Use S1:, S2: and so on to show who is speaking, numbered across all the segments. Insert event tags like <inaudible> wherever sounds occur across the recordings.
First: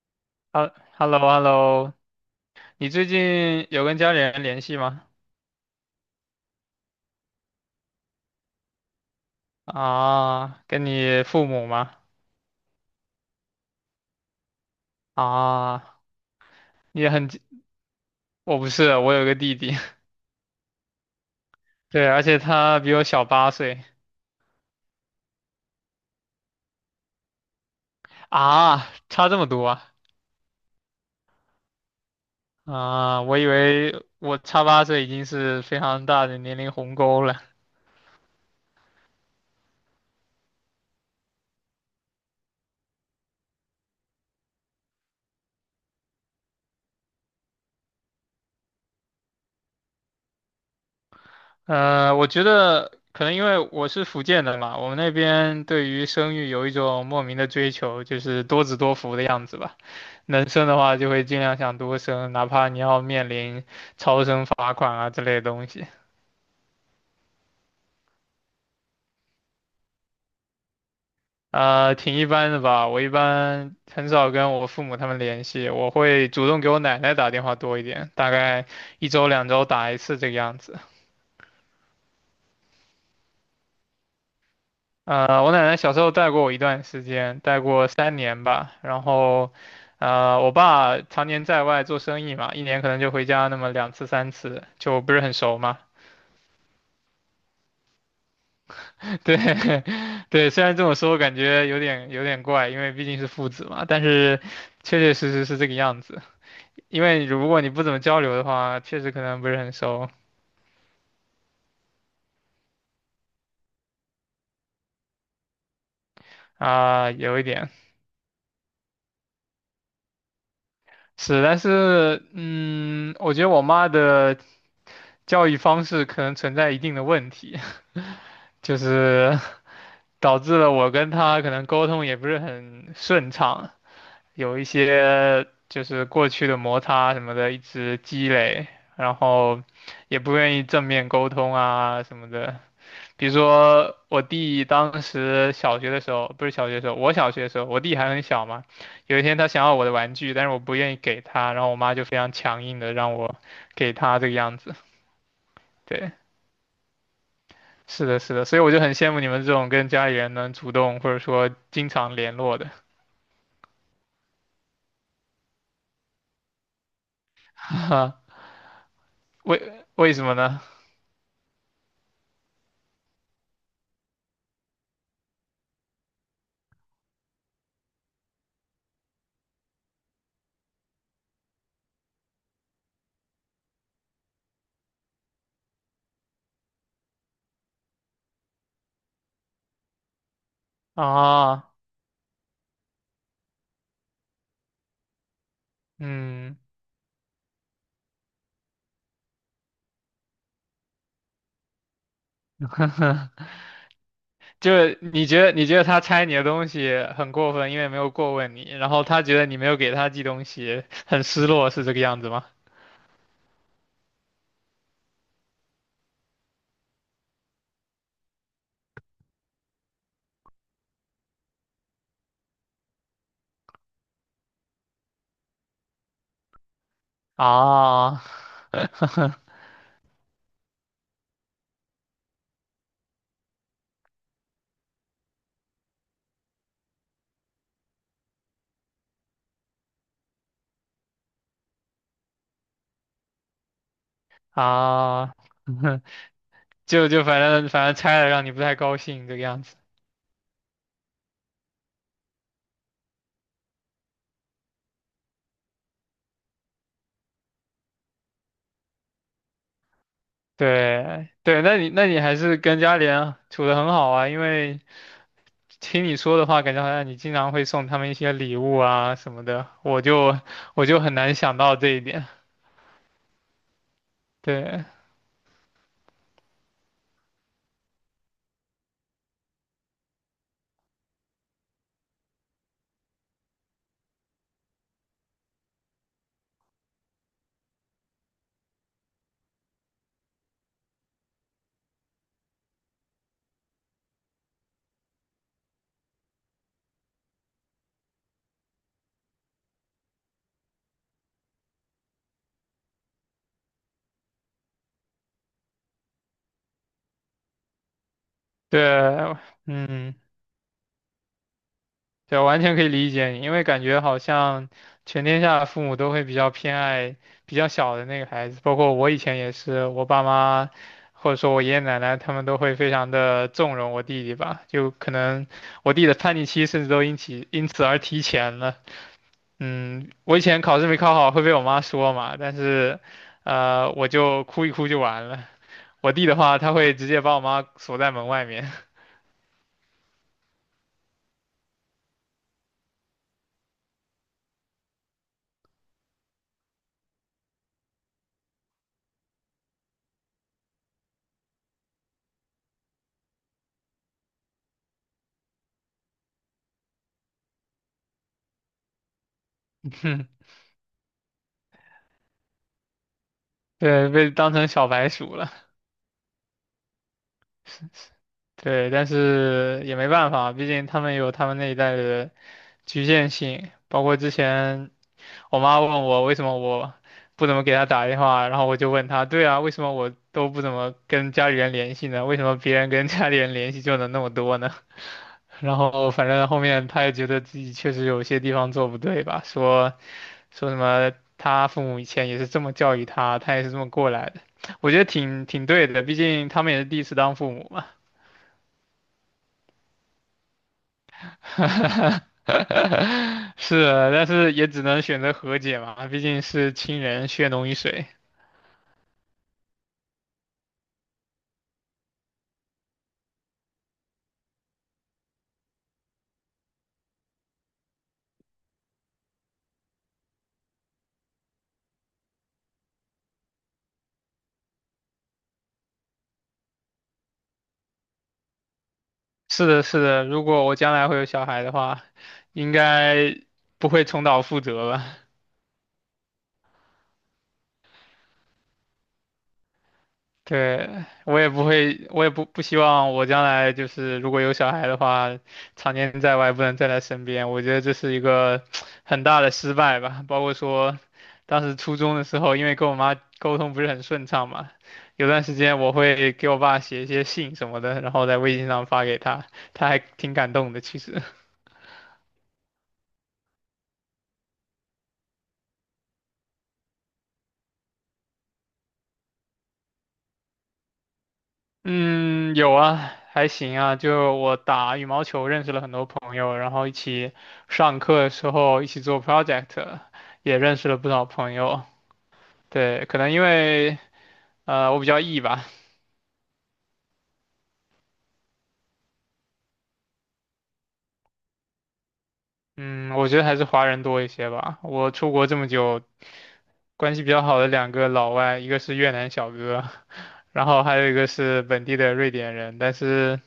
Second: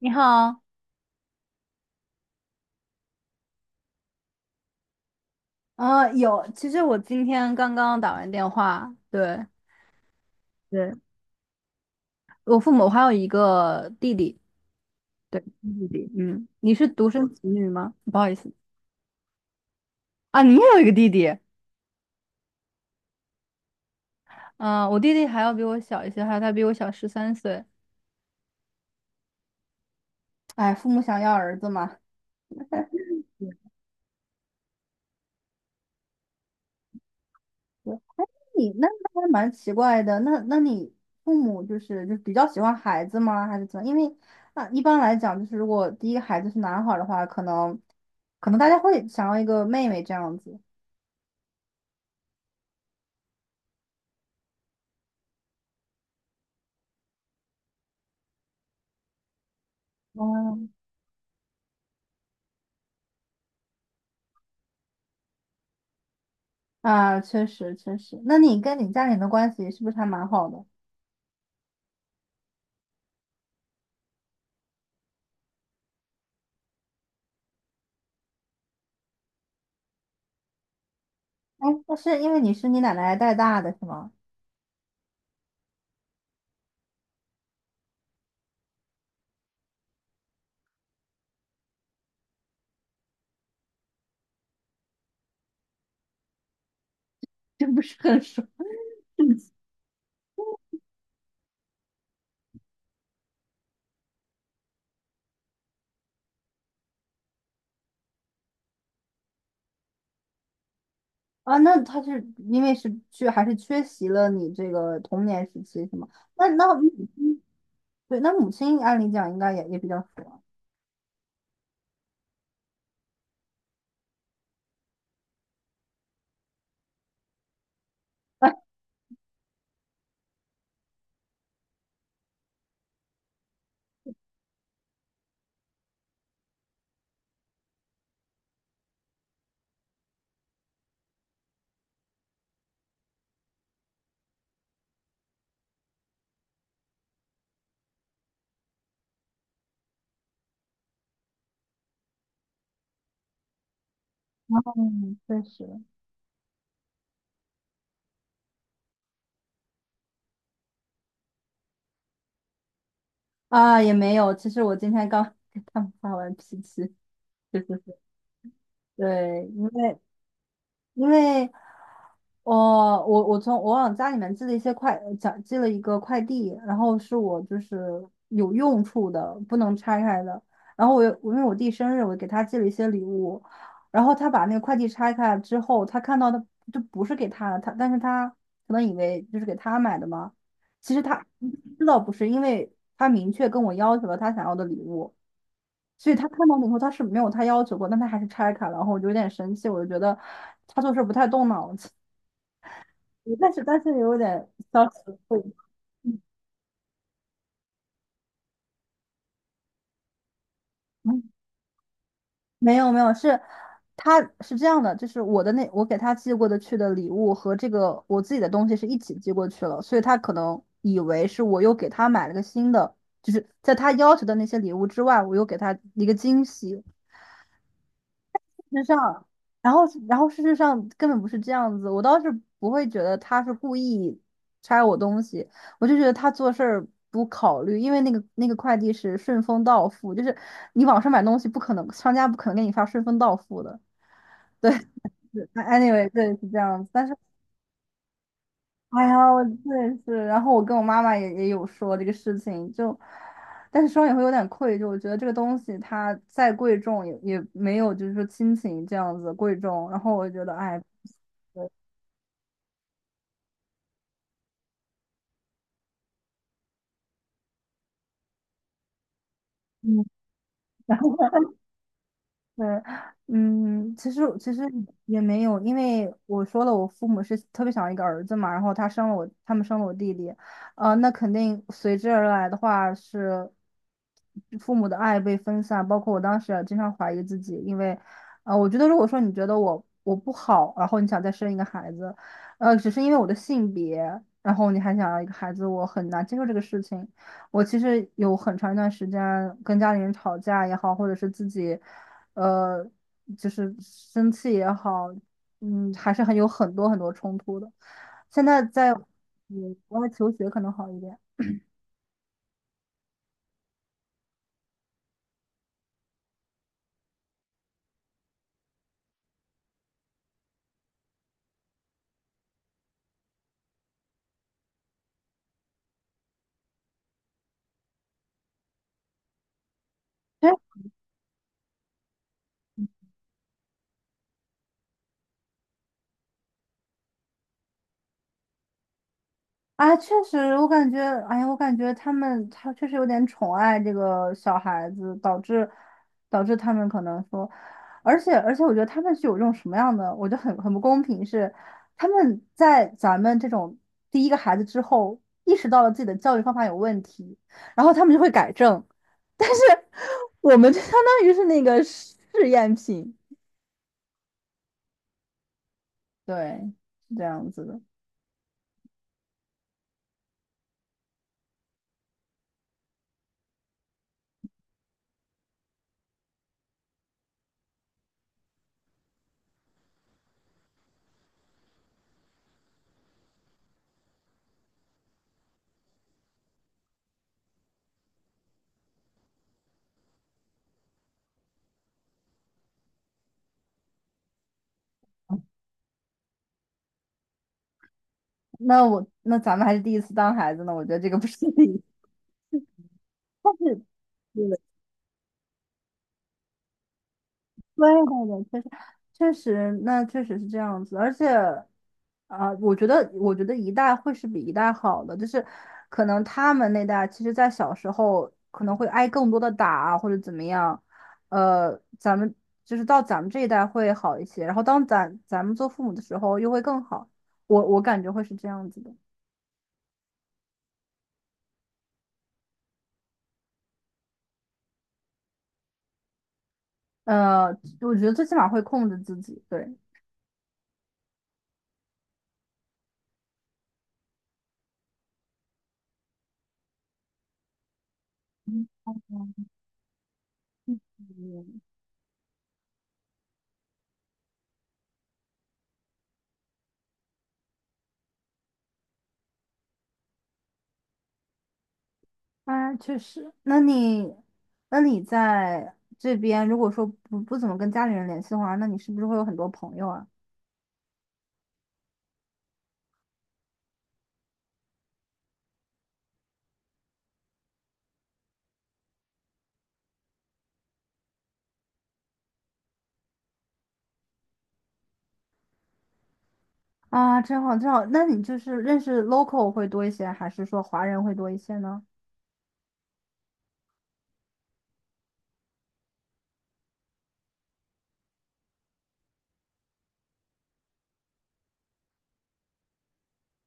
S1: 你好。
S2: 哈hello，hello，你最近有跟家里人联系吗？
S1: 有，其实我今天刚刚打完电话，对，
S2: 啊，跟
S1: 对，
S2: 你父母吗？
S1: 我父母还有一个弟弟。对，弟
S2: 啊，
S1: 弟。嗯，你是
S2: 你
S1: 独
S2: 也很，
S1: 生子女吗？不好意思。
S2: 我不是，我有个弟弟，
S1: 啊，你也有一个弟弟。
S2: <laughs> 对，而且他比我小八岁。
S1: 嗯、我弟弟还要比我小一些，还有他比我小13岁。
S2: 啊，差这么多啊。
S1: 哎，父母想要儿子嘛。
S2: 啊，我以为我差八岁已经是非常大的年龄鸿沟了。
S1: 对，你那那还蛮奇怪的，那你父母就是就比较喜欢孩子吗？还是怎么？因为那一般来讲，就是如果第一个孩子是男孩儿的话，可能可能大家会想要一个妹妹这样子。
S2: 我觉得可能因为我是福建的嘛，我们那边对于生育有一种莫名的追求，就是多子多福的样子吧。能生
S1: 嗯。
S2: 的话就会尽量想多生，哪怕你要面临超生罚款啊之类的东西。
S1: 啊，确实确实。那你跟你家人的关系是不是还蛮好的？
S2: 挺一般的吧。我一般很少跟我父母他们联系，我会主动给我奶奶打电话多一点，大概一周两周打一次这个样子。
S1: 哎，那是因为你是你奶奶带大的是吗？
S2: 我奶奶小时候带过我一段时间，带过3年吧。然后，我爸常年在外做生意嘛，1年可能就回家那么2次3次，就不是很熟嘛。
S1: 这不是很熟。
S2: <laughs> 对，<laughs> 对，虽然这么说感觉有点怪，因为毕竟是父子嘛，但是确确实实是这个样子。因为如果你不怎么交流的话，确实可能不是很熟
S1: 啊？那他是因为是缺还是缺席了你这个童年时期是吗？那那母
S2: 啊，有
S1: 亲
S2: 一点
S1: 对，那母亲按理讲应该也也比较熟。
S2: 是，但是嗯，我觉得我妈的教育方式可能存在一定的问题。
S1: 啊。
S2: 就是 <laughs> 导致了我跟他可能沟通也不是很顺畅，有一些就是过去的摩擦什么的一直积累，然后也不愿意正面沟通啊什么的。比如说我弟当时小学的时候，不是小学的时候，我小学的时候，我弟还很小嘛，有一天他想要我的玩具，但是我不愿意给他，然后我妈就非常强硬的让我给他这个样
S1: <laughs>
S2: 子，
S1: 嗯，确实。
S2: 对。是的，是的，所以我就很羡慕你们这种跟家里人能主动或者说经常联络的，
S1: 啊，也没有。其实我今天刚 <laughs> 给他们发完脾气，是是是，
S2: <laughs>
S1: 对，
S2: 为
S1: 因为
S2: 为什么呢？
S1: 因为我从我往家里面寄了一些快，寄了一个快递，然后是我就是有用处的，不能拆开的。然后我又因为我弟生日，我给他寄了一些礼物，然后他把那个快递拆开之后，他看到的就不是给他的，他但是他可能以为就是给他买的嘛，其实他
S2: 啊，
S1: 知道不是，因为他明确跟我要求了他想要的礼物，所以他看到
S2: 嗯，
S1: 了以后，他是没有他要求过，但他还是拆开了，然后我就有点生气，我就觉得他做事不太动脑子，但是也有点
S2: 就
S1: 小
S2: 是
S1: 极。
S2: 你
S1: 会，
S2: 觉得你觉得他拆你的东西很过分，因为没有过问你，然后他觉得你没有给他寄东西，
S1: 嗯，
S2: 很失落，是这个样子吗？
S1: 没有没有，是他是这样的，就是我的那我给他寄过的去的礼物和这个我自己的东西是一起寄过去了，所以他可能以为是我又给他买了个新的，就是在他要求的那些礼物之外，我又给他一个惊喜。
S2: 啊，
S1: 事实上，
S2: <laughs>
S1: 然后然后事实上根本不是这样子，我倒是不会觉得他是故意拆我东西，我就觉得他做事儿不考虑，因为那个快递是顺丰到付，就是你网上买东西不可能，商家不可能给你发顺丰到付的。<laughs> 对，
S2: 啊，
S1: 是，anyway, 对是这样
S2: <laughs>
S1: 子，但
S2: 就
S1: 是
S2: 就反正拆了让你不太高
S1: 哎
S2: 兴
S1: 呀，
S2: 这个
S1: 我
S2: 样子。
S1: 对是，然后我跟我妈妈也也有说这个事情，就。但是双也会有点愧疚，我觉得这个东西它再贵重也也没有，就是说亲情这样子贵重。然后我觉得，哎，
S2: 对对，那你还是跟家里人处得很好啊，因为听你说的话，感觉好像你经常会送他们一些礼物啊什么的，
S1: 嗯，
S2: 我
S1: 然
S2: 就很
S1: 后
S2: 难想到这一点。
S1: 是，嗯，其实其实
S2: 对
S1: 也没有，因为我说了，我父母是特别想要一个儿子嘛，然后他生了我，他们生了我弟弟。那肯定随之而来的话是父母的爱被分散，包括我当时也经常怀疑自己，因为，我觉得如果说你觉得我我不好，然后你想再生一个孩子，只是因为我的性别，然后你还想要一个孩子，我很难接受这个事情。我其实有很长一段时间跟家里人吵架也好，或者是自己，呃，就是生气也好，嗯，还是很有很多很多冲突的。现在在
S2: 对，
S1: 嗯国外
S2: 嗯，
S1: 求学可能好一点。
S2: 对，完全可以理解你，因为感觉好像全天下的父母都会比较偏爱比较小的那个孩子，包括我以前也是，我爸妈或者说我爷爷奶奶他们都会非常的纵容我弟弟吧，就可能我弟的叛逆期甚至都因此而提前了。嗯，我以前考试没考好会被我妈说嘛，但是，我就哭一哭就完了。我弟的话，他会直接把我妈锁在门外面。
S1: 啊，确实，我感觉，哎呀，我感觉他们他确实有点宠爱这个小孩子，导致导致他们可能说，而且，我觉得他们是有这种什么样的，我觉得很很不公平是，他们在咱们这种第一个孩子之后，意识到了自己的教育方法有问题，然后他们就会改正，但是
S2: <laughs>
S1: 我们就相当于是那个试验品，
S2: 对，被当成小白鼠了。
S1: 对，是这样子的。
S2: 对，但是也没办法，毕竟他们有他们那一代的局限性。包括之前我妈问我为什么我不怎么给她打电话，然后我就问她，对啊，为什么我都不怎么跟家里人联系呢？为什么别人跟家里人联系就能那么多呢？然后反正后面他也觉得自己确实有些地方做不对吧，说他父母以前也是这么教育他，他也是这么过来的，我觉得挺挺对的，毕竟他们也是第一次当父母嘛。
S1: 那我那咱们还是第一次当孩子呢，我觉得这个不是第一，但
S2: <laughs>
S1: 是。
S2: 是，但是也只能选择和解嘛，毕竟是亲人，血浓于
S1: 对
S2: 水。
S1: 对对，确实确实，那确实是这样子，而且，我觉得我觉得一代会是比一代好的，就是可能他们那代，其实在小时候可能会挨更多的打啊或者怎么样，咱们就是到咱们这一代会好一些，然后当咱们做父母的时候又会更好，我我感觉会是这样子的。
S2: 是的，是的，如果我将来会有小孩的话，应该不会重蹈覆辙吧。
S1: 呃，我觉得最起码会控制自己，对。
S2: 对，我也不会，我也不希望我将来就是如果有小孩的话，常年在外不能在他身边，我觉得这是一个很大的失败吧。包括说，当时初中的时候，因为跟我妈沟通不是很顺畅嘛，有段时间我会给我爸写一些信什么的，然后在微信上发给他，他还挺感动的，其实。
S1: 啊，确实。那你，那你在这边，如果说不不怎么跟家里人联系的话，那你是不是会有很多朋友啊？
S2: 嗯，有啊，还行啊。就我打羽毛球认识了很多朋友，然后一起上课的时候一起做 project,也认识了不少朋友。对，可能因为我比较 E 吧。
S1: 啊，真好，真好。那你就是认识 local 会多一些，还是说华人会多一些呢？
S2: 嗯，我觉得还是华人多一些吧。我出国这么久，关系比较好的两个老外，一个是越南小哥，<laughs> 然后还有一个是本地的瑞典人，但是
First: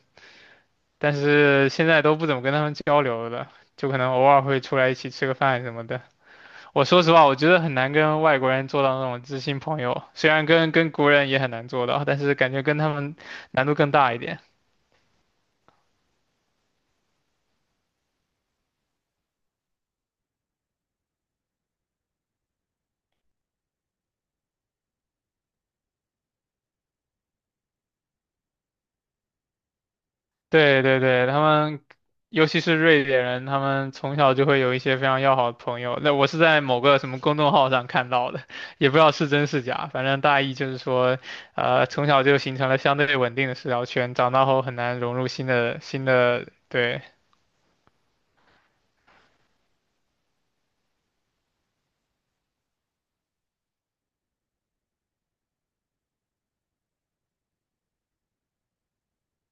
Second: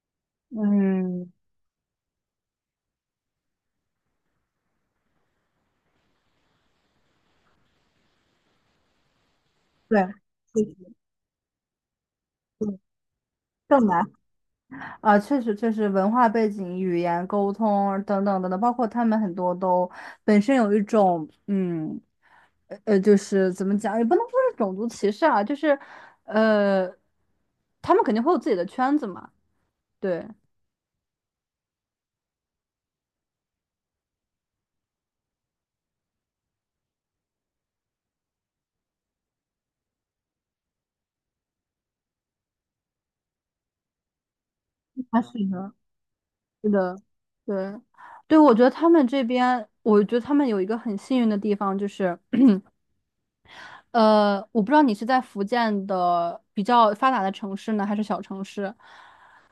S1: 嗯，
S2: 现在都不怎么跟他们交流了，就可能偶尔会出来一起吃个饭什么的。我说实话，我觉得很难跟外国人做到那种知心朋友，
S1: 对，
S2: 虽然跟国人也很难做到，但是感觉跟他们难度
S1: 更
S2: 更
S1: 难。
S2: 大一点。
S1: 啊，确实，确实，文化背景、语言、沟通等等等等，包括他们很多都本身有一种，嗯，就是怎么讲，也不能说是种族歧视啊，就是，呃，他们肯定会有自己的圈子嘛，对，
S2: 对对对，他们尤其是瑞典人，他们从小就会有一些非常要好的朋友。那我是在某个什么公众号上看到的，也不知道是真是假，反正大意就是说，从小就形成了相对稳定的社交圈，长大后很难融
S1: 啊，
S2: 入
S1: 是
S2: 新
S1: 的。
S2: 的新的，
S1: 是的，
S2: 对，
S1: 对，对，我觉得他们这边，我觉得他们有一个很幸运的地方，就是。我不知道你是在福建的比较发达的城市呢，还是小城市。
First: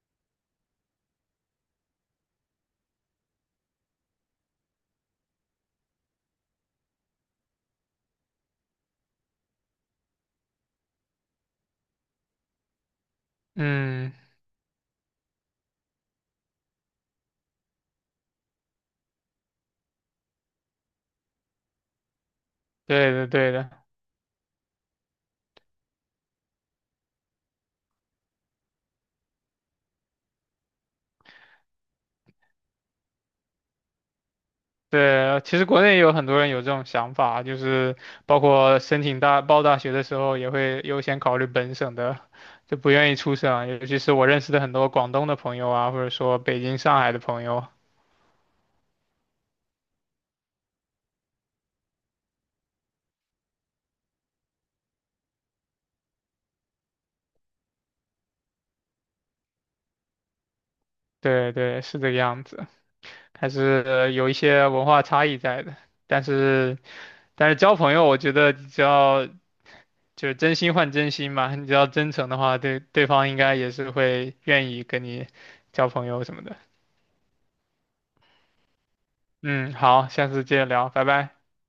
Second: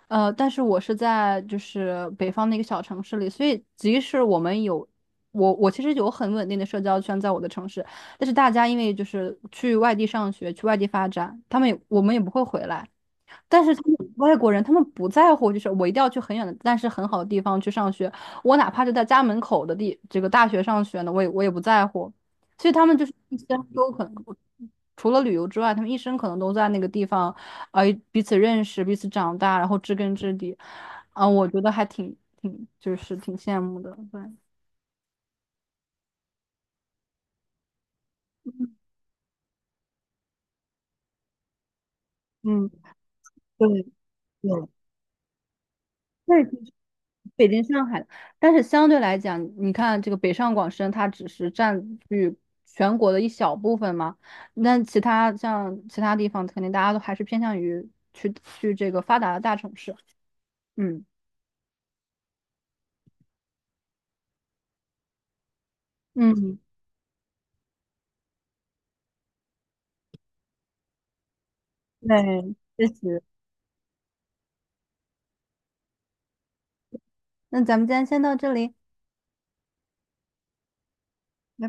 S1: 但是我是在就是北方的一个小城市里，所以即使我们有我我其实有很稳定的社交圈在我的城市，但是大家因为就是去外地上学，去外地发展，他们也我们也不会回来，但是他们
S2: 嗯，
S1: 外国人，他们不在乎，就是我一定要去很远的，但是很好的地方去上学，我哪怕就在家门口的地这个大学上学呢，我也我也不在乎。所以他们就
S2: 对
S1: 是
S2: 的
S1: 一生
S2: 对的。
S1: 都可能，除了旅游之外，他们一生可能都在那个地方，呃，彼此认识，彼此长大，然后知根知底，我觉得还挺挺就是挺羡慕的，对。
S2: 对，其实国内也有很多人有这种想法，就是包括申请大学的时候，也会优先考虑本省的，
S1: 嗯，
S2: 就不愿意出省啊，尤其是我认识的很多广东的朋友啊，或者
S1: 那。
S2: 说北京、上海的朋
S1: 北京、
S2: 友，
S1: 上海，但是相对来讲，你看这个北上广深，它只是占据全国的一小部分嘛。那其他像其他地方，肯定大家都还是偏向于去去这个发达的大城市。嗯。
S2: 对对，是这个样子，还是有一些文化差异在的。但
S1: 嗯，
S2: 是但是交朋友，我觉得只要就是真心换真心嘛，你只要真诚的
S1: 对，
S2: 话，对
S1: 确
S2: 对
S1: 实。
S2: 方应该也是会愿意跟你交朋友什么的。
S1: 那咱们今天先到这里。拜
S2: 嗯，好，下次接着聊，拜拜。
S1: 拜。